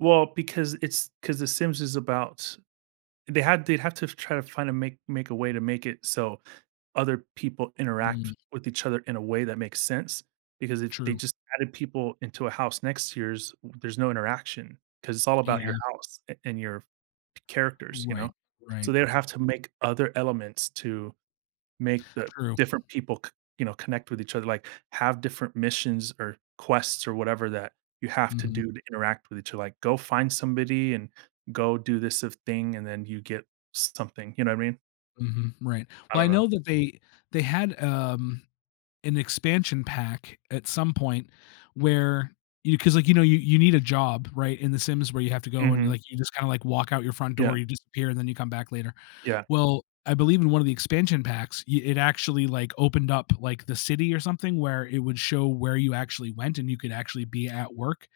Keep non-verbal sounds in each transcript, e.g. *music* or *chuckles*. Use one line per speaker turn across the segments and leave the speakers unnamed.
Well, because it's 'cause the Sims is about they had they have to try to find a make make a way to make it so other people interact
Mm.
with each other in a way that makes sense, because if they,
True.
just, added people into a house next yours, there's no interaction, 'cause it's all about your
Yeah.
house a and your c characters, you know,
Right,
so
right.
they would have to make other elements to make the
True.
different people c you know, connect with each other, like, have different missions, or quests, or whatever that you have to
Mhm.
do to interact with each other, like, go find somebody and go do this of thing and then you get something, you know what I mean?
Mhm, right,
I
well, I
don't know.
know that they they had, um an expansion pack at some point where you 'cause, like, you know, you you need a job, right, in The Sims where you have to go and,
Mhm
like, you, just, kinda, like, walk out your front
Yeah.
door, you disappear and then you come back later.
Yeah.
Well, I believe in one of the expansion packs, yeah, it actually, like, opened up, like, the city or something where it would show where you actually went and you could actually be at work.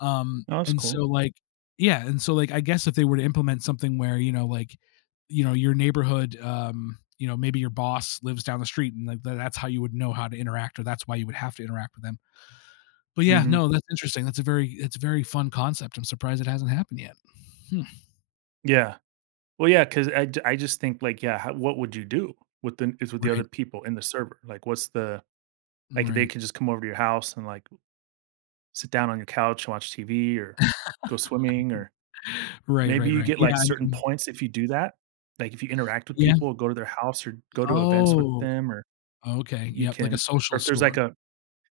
Um,
Oh, that's
and
cool.
so, like Yeah, and so, like, I guess if they were to implement something where, you know, like, you know, your neighborhood, um, you know, maybe your boss lives down the street and, like, that that's how you would know how to interact or that's why you would have to interact with them but yeah,
Mhm
no, that's interesting, that's a very it's a very fun concept, I'm surprised it hasn't happened yet. *chuckles*
Yeah, well, yeah, 'cause I'd I, just, think, like, yeah, h what would you do within is with the other
Right.
people in the server? Like what's the like, they
Right.
could, just, come over to your house and, like, l sit down on your couch and watch TV, or go swimming, or
*laughs* Right,
maybe
right,
you
right,
get, like,
yeah, I
certain
mean
points if you do that, like, if you interact with
Yeah.
people, go to their house, or go to events with
Oh.
them or,
Okay,
you
yup, like, a
can, or
social
if there's
score.
like a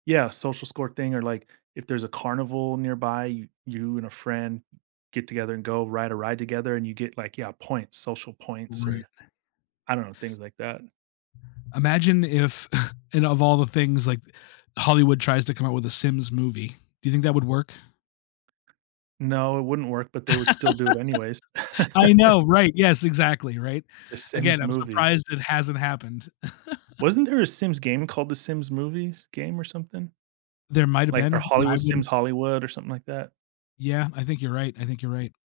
Yeah, social score thing or, like, if there's a carnival nearby, you you and a friend n get together and go ride a ride together and you get, like, yeah, points, social points
Right.
or I don't know, things like that.
Imagine if *chuckles* and of all the things, like, Hollywood tries to come up with a Sims movie. Do you think that would work?
No, it wouldn't work, but they would still do it anyways.
*laughs* I
*laughs*
know, right, yes, exactly, right?
The
Again,
Sims
I'm
movie
surprised it hasn't happened.
Wasn't
*chuckles*
there a Sims game called the Sims movies game or something?
There might've
Like a
been, I
Hollywood Sims
wouldn't
Hollywood or something like that?
Yeah, I think you're right, I think you're right.